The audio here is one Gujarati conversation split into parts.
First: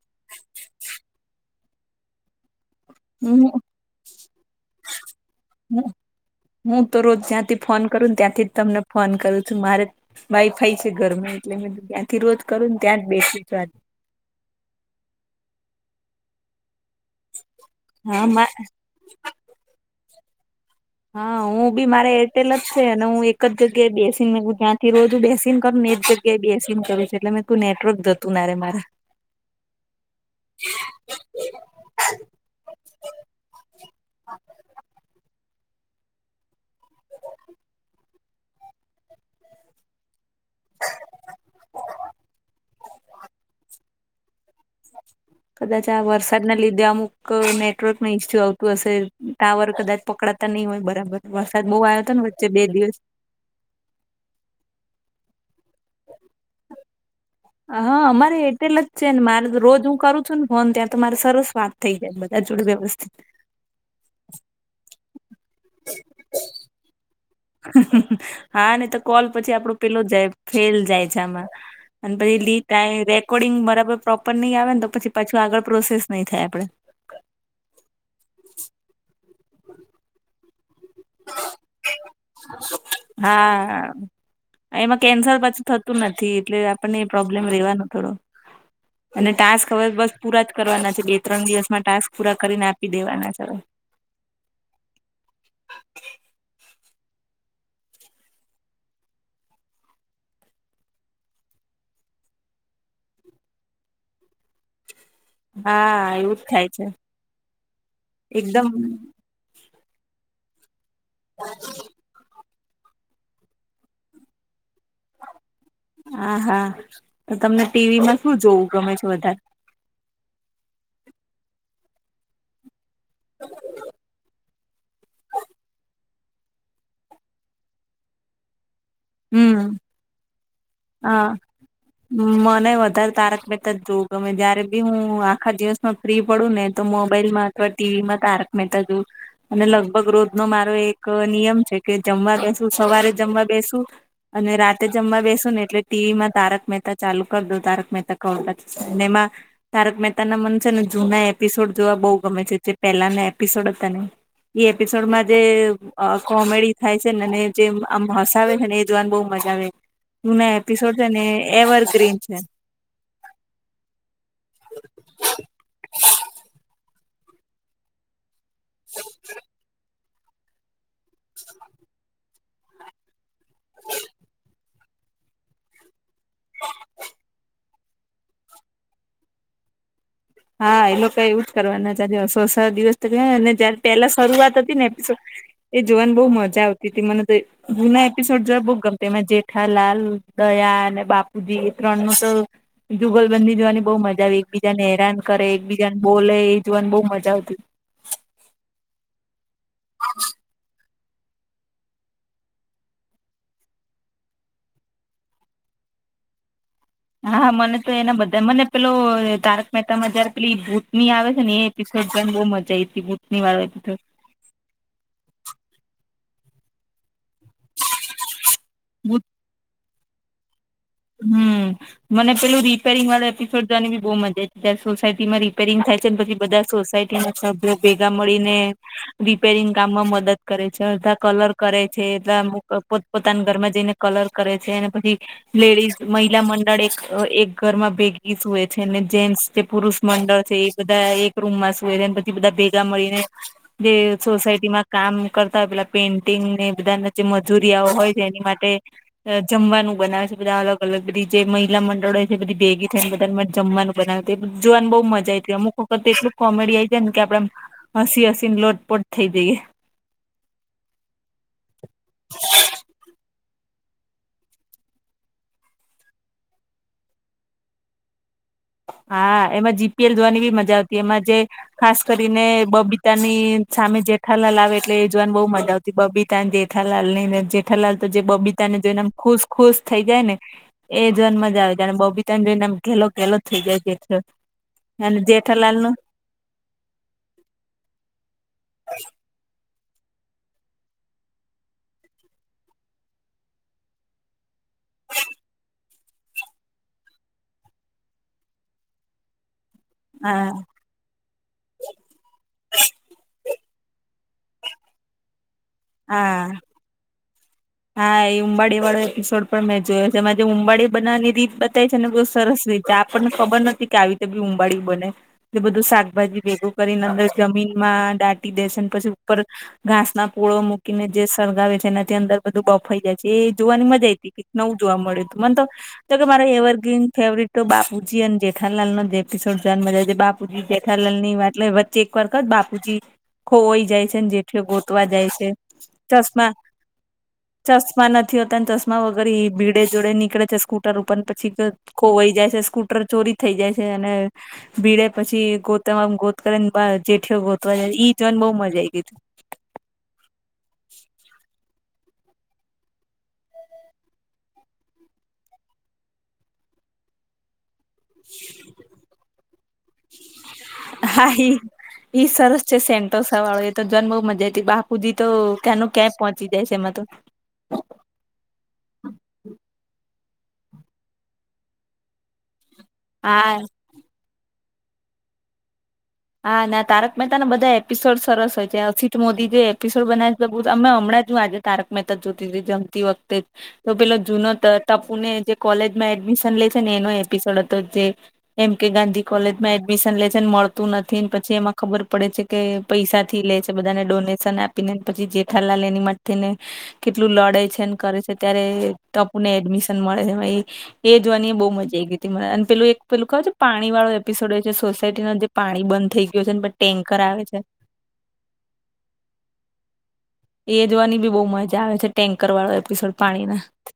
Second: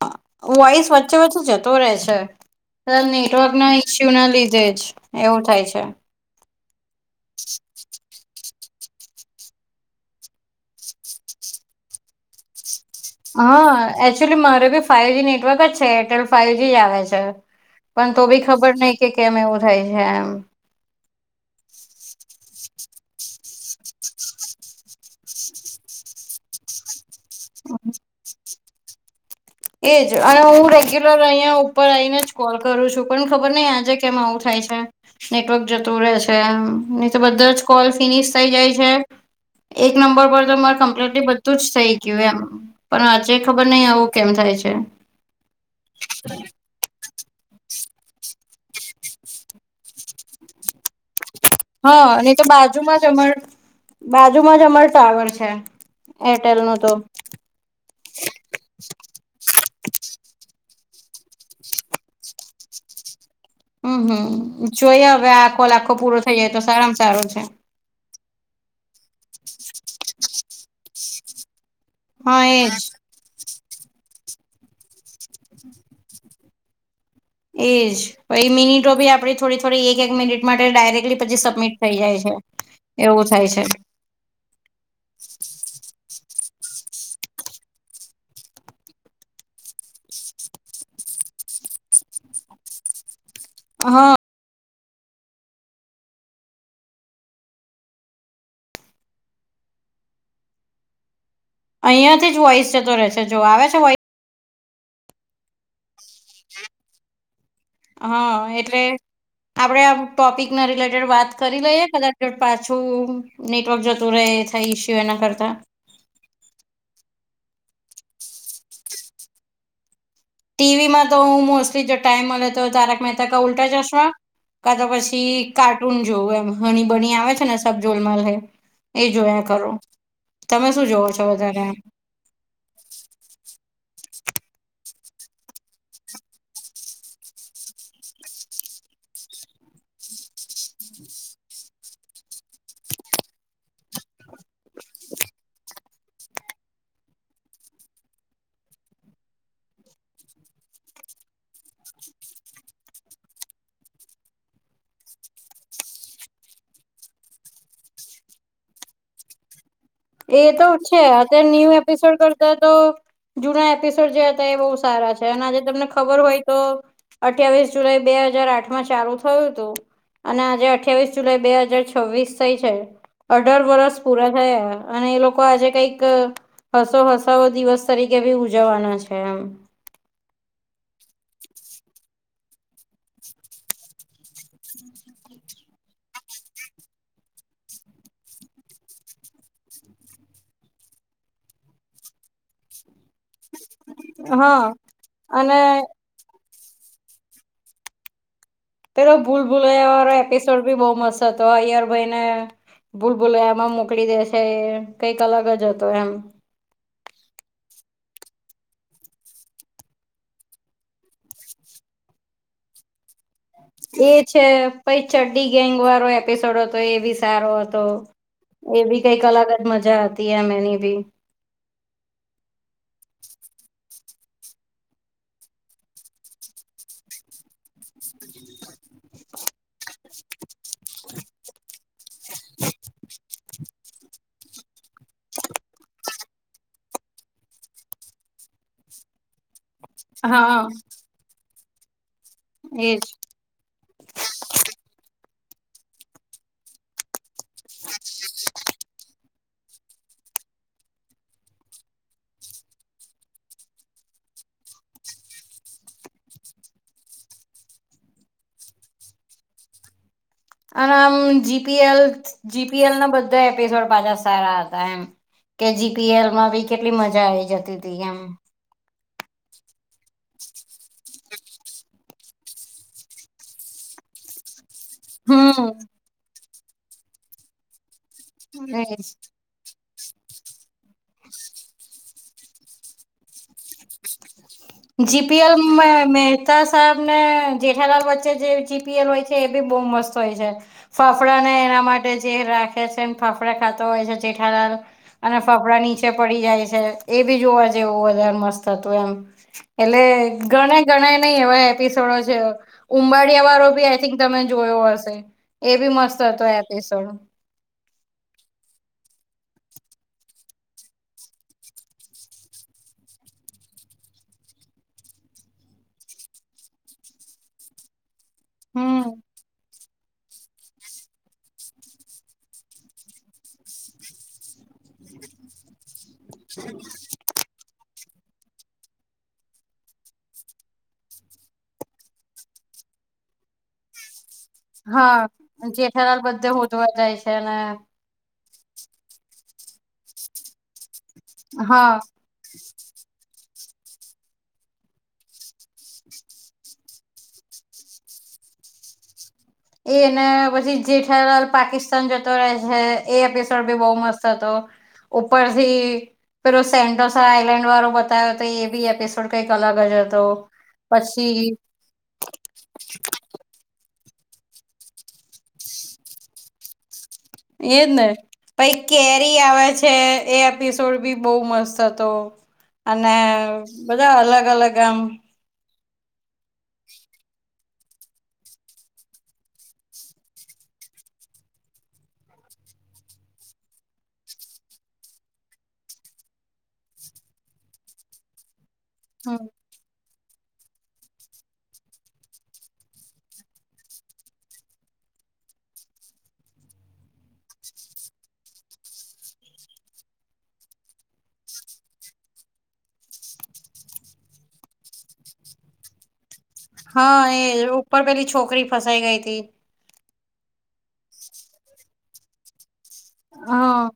હ. વોઇસ વચ્ચે-વચ્ચે જતો રે છે. તાં હું નીરોક ના ઈસ્યુ ના લીધે જ એવું થાય છે. હુંતો રોજ ત્યાંથી ફોન કરુ, ત્યાથી તમને ફોન કરું છું. મારે વાઈફાઈ છે ઘરમાં એટલે મેં ત્યાંથી રોત કરુન ત્યા બેસી જવાની. ચુલી મારે બી ફાઇવજી જ નેટવર્ક જ છે, એટેલ ફાઇવજી જ આવે છે, પન તો બી હા ખબર નહિ કે કેમ એવું થાય છે એમ. હા, ઉં બી મારે એરટેલ જ છે એને હું એક જગ્યાએ બેસીને ત્યાંથી રોજુ બેસીને કરું ને એ જગ્ ગ્યા એ બેસી કરુ છે, એટલે મેં કું નેટવર્ક જતું ના રે મારે. એજ અવે ઉં રેગ્યુ લર અહિયાં ઉપર આઈને જ કોલ કરું છું, પણ ખબર નઈ આજે કેમ આવું થાય છે. નેટવર્ક જતું રહેે છે, નહી તો બધા જ કોલ ફિનિશ થઈ જાય છે. એક નંબર પર તો મારે કમ્પ્લીટલી બધું જ થઇ ગીયું એમ, પણ આજે ખબર નહિ આવું કેમ થાય છે? હ કદાચ આ વરસાદના લીધે, અમુક નેટવર્ક ના ઇસ્યુ આવતું અસે. ટાવર કદાચ પકડા તા ની ઓય બરાબર. વરસાદ બહુ હ, આવ્યો હતો ને નઈ તો વચ્ચે બે દિવસ બાજુમાં જ અમાર બાજુમાં જ અમાર ટાવર છે, એરટેલ નો તો. આહ, અમારે એટેલ જ છે ને મારે રોજ હું કરું છું ને ફોન ત્યાં તો મારે સરસ વાત થઈ જાય, બધા જોડે વ્યવસ્ અમ્મ હમ્મ, જોઈએ અવે આ કોલ આખો પૂરો થઈ જાય, તો સારામાં સારુ છે. હા ને તો કોલ પછી આપડો પેલો જાય, ફેલ જાય છે આમાં. અન પહી હા લી એજ [unintelligible] રેકોર્ડિંગ બરાબર પ્રોપર નઈ આવે ન, તો પછી પાછું આગળ પ્રોસેસ નઈ થાય આપડે. એજ પહી મિનિટો ભી આપડી થોડી-થોડી એક-એક મિનિટ માટે ડાયરે ધીરે એ પછી સબમિટ થઈ જાય છે, એવું થાય છે. હા એમાં કેન્સલ પાછું થતું નથી, એટલે આપણને પ્રોબ્લેમ રહેેવાનો થોડો. અને ટાસ્ક અવે બસ પૂરા જ કરવાના છે, બે-ત્રણ દિવસમાં ટાસ્ક પૂરા કરીને આપી દેવાના છે અવે. હ. અઈયાં થી જ વોઈસ જતો રે છે, જો આવે છે વો આ... એવું જ થાય છે. હ એકદમ એટલે આપડે આ ટોપિક ના રિલેટેડ વાત કરી લઈએ કદાચ જો પાછું નેટવર્ક જતું રે થય ઈસ્યુ એના કરતા. આહા! તો તમને ટીવીમાં શું જોવું ગમે છે વધારે? ટીવીમાં તો હું મોસ્લી જો ટાઈમ મલે, તો તારક મહેતા કા ઉલટા ચશ્માં. કા તો પછી કાર્ટૂન જોવું એમ હણી બની આવે છે ને સબ [unintelligible] એ જોયા હમ કરો તમે શું જોવો છો હા વધારે મને વધારે તારક મેહતા જ જોઉું ગમે જયારે બી હું આખા દિવસનો ફ્રી પડું ને તો મોબાઈલમાં અથવા ટીવીમાં તારક મેહતા જોવું અને લગભગ રોજ નો મારો એક નિયમ છે કે જમવા બેસું સવારે જમવા બેસુ અને રાતે જમવા બેસુ ને એટલે ટીવી માં તારક મહેતા ચાલુ કરી દો તારક મહેતા કા ઉલ્ટા ચશ્મા નેમા તારક મહેતા ના મન છે ને જૂના એપિસોડ જોવા બહુ ગમે છે જે પહેલાના એપિસોડ હતા ને એ એપિસોડમાં જે કોમેડી થાય છે ને જે આમ હસાવે છે ને એ જોવાની બહુ મજા આવે એ જૂના તો એપિસોડ છે ને અત્યારે ન્યૂ એવરગ્રીન એપિસોડ છે. કરતા તો જૂના એપિસોડ જે હતા એ બહુ સારા છે અને આજે તમને ખબર હોય તો અઠ્ઠાવીસ જુલાઈ બે હાજાર આઠ માં ચાલુ થયું હતું અને આજે અઠ્યાવીસ જુલાઈ બે હાજાર છવ્વીસ થઈ છે અઢાર વરષ પૂરા થયા અને એ લોકો આજે કઈક હસો હસાઓ દિવસ તરીકે ભી ઉજવવાના છે એમ હા એ લોકો એવું જ કરવાના આજે સોસા દિવસ રિયા ને તો ત્યારે પેલા શરૂઆત હતી ને એપિસોડ એ જોવાને બહુ મજા આવતી તો મને તો જુના એપિસોડ જોવા બહુ ગમે તો જેઠાલાલ દયા અને બાપુજી એ ત્રણ નું તો જુગલબંધી જોવાની બહુ મજા આવે હા એકબીજા ને હેરાન કરે અને એકબીજાન બોલે એ જોવાને બઉ મજા આવતી પેલો ભૂલ ભૂલયા વાળો એપિસોડ બી બહુ મસ્ત હતો અયર ભઈને ભૂલ ભૂલાયામાં મોકલી દે છે કઈક અલગ જ હતો એમ હા હા મને તો એના બધા મને પેલો તારક મહેતા માં જયારે પેલી ભૂત ની આવે છે ને એ [unintelligible] બહુ મજા આઈ હતી બૂતની વાલા એપિસોડ એ છે પ ચડ્ડી ગેંગ વાળો એપિસોડ હતો એવી સારો હતો એ બી કઈક અલગ જ મજા હતી એમ એની બી હમ મને પેલું રિપેરંગ વાળા એપિસોડ જોવાની બઉુ મજા છે જ ત્યારે સોસાયટીમાં રિપેરિંગ થાય છે પછી બધા સોસાયટી ના સભ્યો ભેગા મળીને રિપેરિંગ કામમાં મદદ કરે છે અડધા કલર કરે છે એટલા આમ પોત પોતાના ઘરમાં જઈને કલર કરે છે અને પછી લેડીઝ મહિલા મંડળ એક એક ભેગી જ હોય છે ને જેન્ટ્સ જે પુરુષ મંડળ છે હા એ બધા એક રૂમ માં સુુંય રે પછી બધા ભેગા એજ મળીને જે સોસાયટીમાં કામ કરતા હોય પેલા પેઇન્ટિંગ ને બધા જે મજુરીયાઓ હોય તે એની માટે જમવાનું બનાવે બધા અલગ અલગ બધી જે મહિલા મંડળ હોય છે બધી ભેગી થઈ ને બધાને જમવાનું બનાવતી જોવાને બહ મજા આઈ તી અમુક વખત એટલું કોમેડી આ જાય ને કે આપડે હસી હસી ને લોટપોટ થઈ જઈએ અને આમ જીપીએલ જીપીએલ ના બધા એપિસોડ પાછા સારા હતા એમ કે જીપીએલ માં બી કેટલી મજા આવી જતી હતી એમ હા એમાં જીપીએલ જોવાની બી મજા આવતી એમાં જે ખાસ કરીને બબીતા ની સામે જેઠાલાલ આવે એટલે એ જોવાને બહુ હમ મજા આવતી બબીતાને જેઠાલાલ ને ને જેઠાલાલ તો જે બબીતા ને એજ જોઈને આમ ખુશ ખુશ થઈ જાય ને એ જોન મજા આવે જ અને બબીચન જોઈનેમ ઘેલો ઘેલો થઈ જાય જે જીપીએલ માં મેચ તા સાહેબ ને જેઠાલાલ વચ્ચે જે જીપીએલ હોય છે એ બી બહુ મસ્ત હોય છે ફફડા ને એના માટે જે રાખે છે એ ફાફડા ખાતા હોય છે જેઠાલા અને ફફડા નીચે પડી જાય છે એ બી જોવા જેવું વધારે મસ્ત હતું એમ એટલે હા ગણા ઘણા ન એવા એપિસોડો છે ઉંબાડિયા વાળો બી આઈ થિક તમે જોયો હશે એ બી મસ્ત હા હતો એપિસોડ હા એ ઉંબાડી વાળો એપિસોડ પણ મેં જોયો છે એમાં જે ઉંબાડી બનાવાની રીત બતાય છે ને બહુ સરસ રીત કે આપણને ખબર નથી કે આવી રીતે બી ઉંબાડી બને એટલે બધું શાકભાજી ભેગું કરીને અંદર જમીનમા ડા પી દે છે હમ પછી ઉપર ઘાસ ના પૂળો મૂકીને જે સળગાવે છે એનાથી અંદર બધું બહઉફઈ જાય છે એ જોવાની મજા આ હતી કે નવું જોવા મળ્યું હતું મને તો તો કે મારે એવરગ્રીન ફેવરટ બાપુજી અને જે જેેખાલાલ નો જેકિશોર જાન મજા છે બાપુજી જેેખાલાલ ની વાત વચ્ચે એક વાર જ બાપુજી ખોવાઈ જાય છે ને જેઠયો ગોતવાઈ જાય છે ચશ્મા જોવા જાય છે અને ચમા નથી હોતા ને ચશમા વગર એ ભીડે જોડે નીકળે છે સ્કૂટર ઉપર પછી હા કોઈ જાય છે સ્કૂ ટર ચોરી થઈ જાય છે અને ભીડે પછી ગોતમમ ગોત કરી ને બ જેઠીઓ ગોતવા જાય ઈ જોઈને બહુ મજા આ આવી ગઈ તી એને પછી જેઠલાલ પાકિસ તન જતો રહે છે એ એપિસોડ ભી બહુ મસ્ત હતો ઉપરથી પેલો સેન્ટોસા આઈલેન્ડ વાળું બતાવ્યો તો એ બી એપિસોડ કઈ કલાગજ હતો પછી હાઈ ઈ સરસ છે સેન્ટોસ વાળો એ તો જન બહુ મજા હતી બાપુજી તો કેનું ક્યાં પહોંચી જાય છે એમાં તો એ જને પઈ કેરી આવે છે એ એપિસોડ બી બહુ મસ્ત હતો અને હા બધા અલગ અલગ આમ હા ના મહેતાને બધા સરસ હોય છે અસિત મોદી જે એપિસોડ બનાવી બ અમે હમણાં જો આજે તારક મહેતા જ જોતીથી જમતી વખતે તો પેલો જૂનો ત ટાપુને જે કોલેજમાં એડમિશન લે છે ને એનો એપિસોડ હતો જે એમ કે ગાંધી કોલેજ માં એડમિશન લે છે મળ તું નથી પછી એમાં ખબર પડે છે કે પૈસા થી લે છે બધાને ડોનેશન આપી ને પછી જેઠાલાલ એની મા તે ને કેટલું લડે છે કરે છે ત્યારે ટપુને એડમિશન મળે છે ભાઈ એ જોવાની એ બહુ મજા આઈ ગઈ હતી મને અને પેલું એક પેલું કેહેય છે પાણી વાળો એપિસોડ છે સોસાયટીનો જે પાણી બંધ થઈ ગયો છે ને ટેન્કર હા આવે છે એ ઉપર પેલી છોકરી ફસાઈ ગઈ હતી એ જવાની બી બહુ મજા આવે છે ટેન્કર વાળો એપિસોડ પાણીના હા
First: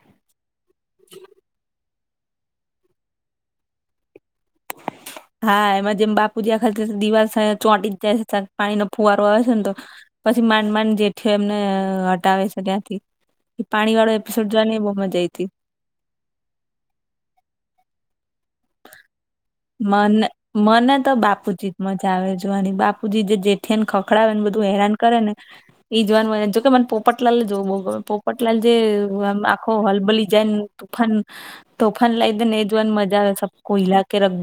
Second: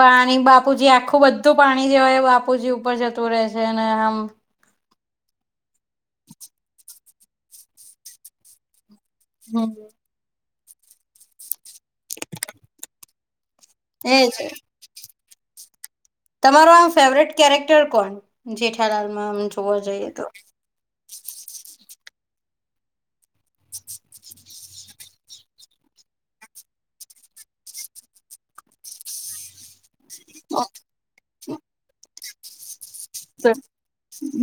પાણી બાપુજી આખું બધું પાણી જેવાય બાપુજી ઉપર જતું રહે છે અને હા એમાં જેમ બાપુજી આખા દિવાલ ચોંટી જ જાય છે પાણીનો ફુવારો આવે છે ને તો હમ પછી માંડ માંડ જેઠી એમને હટાવે છે ત્યાંથી એ પાણી વાળો એજ એપિસોડ જોવાનીને બઉ મજા આઈતી તમારો આમ ફેવરેટ કેરેક્ટર કોણ જેઠાલાલ મને મને તો બાપુજી જ મજા આવે જોવાની બાપુજી જે જેઠયાને ખ પકડાવે ને બધું હેરાન કરે ને ઈ જોવાનું જોકે મને પોપટલાલ જોવો બહુ ગમે પોપટલાલ જે હલબલી જાયને તોફાન તોફાન લાઈ દે ન એ જોવાની મજા આવે છે.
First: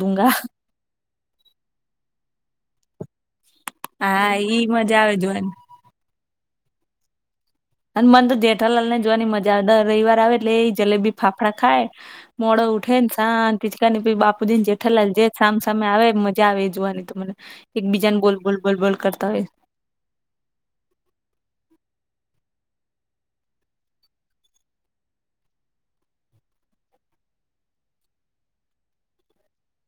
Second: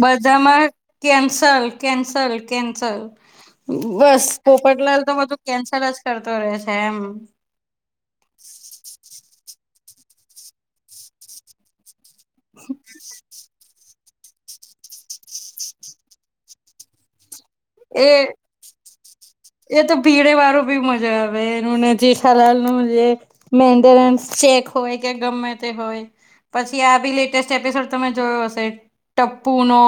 બધામાં કેન્સલ કેન્સલ કેન્સલ. બસ હા ઈ મજા પોપટલાલ તો આવે બધું જોવાની કેન્સલ જ કરતો રહેે છે એમ. અને મન તો જેઠાલાલ ને જોવાની મજા આવે, દર રવિવાર આવે એટલે એ જલેબી ફાફડા ખાય. મોડ ઉઠે ન શાંત [unintelligible] બાપુજી ન જેઠાલાલ જે સામ સામે આવે ન મજા આવે એ જોવાની તો મને એ એકબીજા ને બોલ બોલ બોલ બોલ કરતા હોય. એ તો ભીડેવાળું બી મજા આવે એનું ને જેઠાલાલનું જે મેન્ટેનન્સ ચેક હોય કે ગમે તે હોય. પછી આ બી લેટેસ્ટ એપિસોડ તમે જોયો હશે? ટપ્પુનો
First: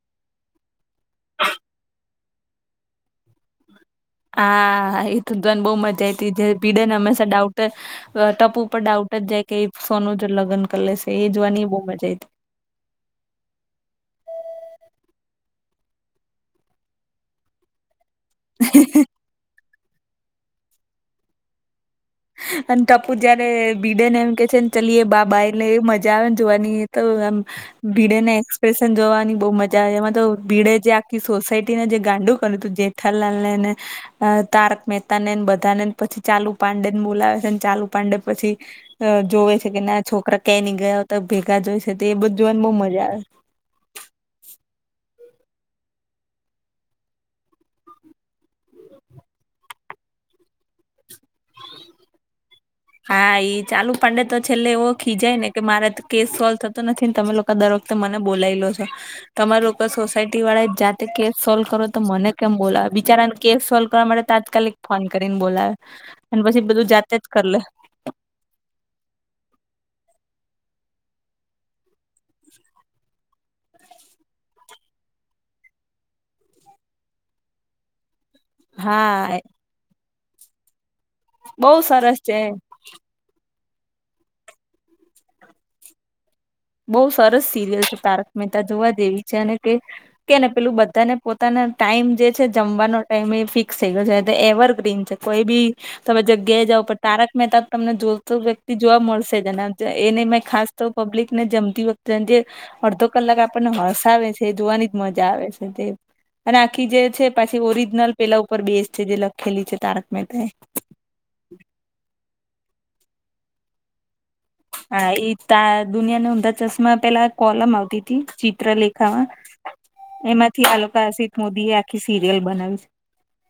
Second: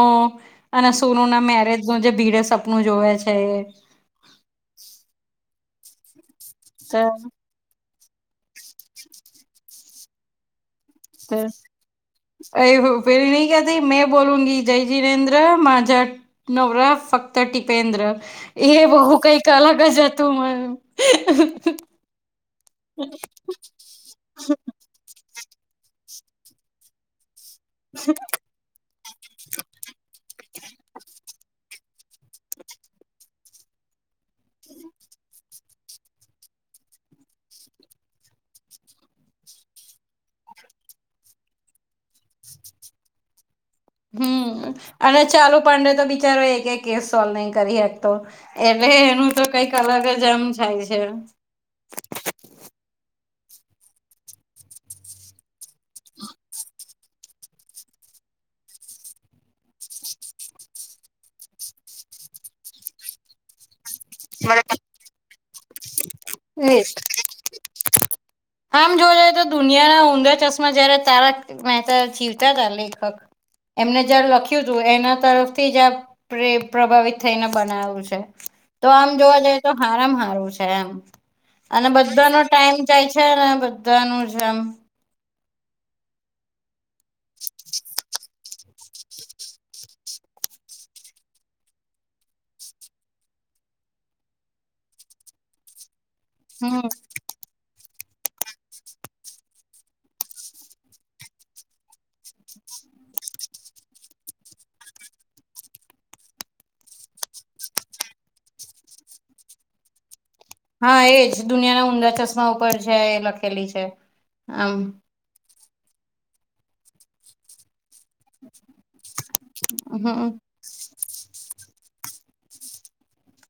અને સોનુના મેરેજનું જે ભીડે સપનું જોવે છે એ. હા હા ઇ તો જોવાની બહુ મજા આઈતી જે ભીડેને તે હંમેશા ડાઉટ ટપુ ઉપર ડાઉટ જ જાય કે એ સોનું જોડે લગ્ન કરી લેશે એ જોવાની બહુ મજા આઇ [unintelligible] એ [unintelligible] નઇ કેતી મેં બોલુંગી જય જીનેન્દ્ર માઝા [unintelligible] ફક્ત ટીપેન્દ્ર. એ હતી બહુ કંઇક અલગ જ હતું મન. અને ટપુ જયારે ભીડેને એમ કે છે ન ચલીએ બા બાઈ ને એવી મજા આવે ને જોવાની તો આમ ભીડેને એક્સ જોવાની બહુ મજા આવે એમાં તો ભીડે જે આખી સોસાયટીને જે ગાંડુ કર્યું હતું જેઠાલાલને એને અ તારક મહેતાને ન બધાને ન પછી ચાલુ પાંડે ને બોલાવે છે ને ચાલુ પાંડે પછી જોવે છે કે ના છોકરા ક્યાય નઈ ગયા હોત ભેગા જ હોય છે તો એ બધું આમ બહુ મજા આવે. હમ્મ અને ચાલુપાંડે તો બિચારો એકેય કેસ સોલ્વ નહી કરી એક તો. એટલે એનું તો કંઇક અલગ જ આમ [unintelligible] [inaudible] હા ઇ ચાલુપાંડે તો છેલ્લે એવો ખીજાય ને કે મારાથી કેસ સોલ્વ થતો નથી ને તમે લોકો કે દર વખતે મને બોલાઇ લો છો. તમારી લોકો સોસાયટીવાળા જાતે કેસ સોલ્વ કરો તો મને કેમ બોલા બિચારાને કેસ સોલ્વ કરવા માટે તાત્કાલિક ફોન કરીને બોલાવે અને પછી બધું જાતે જ કર લે. આમ જોવા જઈએ તો દુનિયાના ઊંધા ચશ્મા જયારે તારા મહેતા જીવતા તા લેખક એમને જ્યારે લખ્યું હતું એના તરફથી જ આ પ્રે પ્રભાવિત થઈને બનાવ્યું છે. તો આમ હા જોવા જઈએ તો હારા મ હારું છે એમ બહુ અને સરસ બધાનો છે ટાઈમ થાય છે ને બધાનો જેમ બહું સરસ સિરિયલ છે તારક મહેતા જોવા જેેવી છે અને કે કે ને પેલું બધાને પોતાના ટાઈમ જે છે જમવાનો ટાઈમ એ ફિક્સ થઈ ગ્યો છે એવરગ્રીન છે. કોઈ ભી તમે જગ્યાએ હમ જાઓ તો તારક મહેતા તમને જો તો વ્યક્તિ જોવા મળશે જ અને એની મેં ખાસ તો પબ્લિક ને જમતી વખતે જે અડધો કલાક આપણને હસાવે છે એ જોવાની જ મજા આવે છે તે અને આખી જે છે પાછી ઓરિજનલ પેલા ઉપર બેસ છે જે લખેલી છે તારક મહેતા એ. હા એ જ દુનિયાના ઊંધા ચશ્મા ઉપર છે એ લખેલી છે આમ. હા એ ત દુનિયાના ઊંધા ચશ્માં પેલા કોલમ આવતી તી ચિત્ર લેખામાં. હમ એમાંથી [unintelligible] અસિત મોદી એ આખી સીરિયલ બનાવી છે.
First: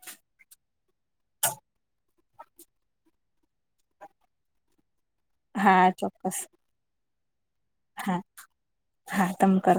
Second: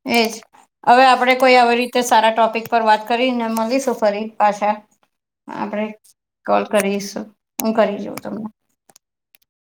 એ જ. હવે આપડે કોઈ આવી રીતે સારા ટોપિક પર વાત કરીને મળીશું ફરી પાછા આપણેે હા ચોક્કસ કોલ કરીશું હું કરી હા જાઉં તમને હા તમ કરો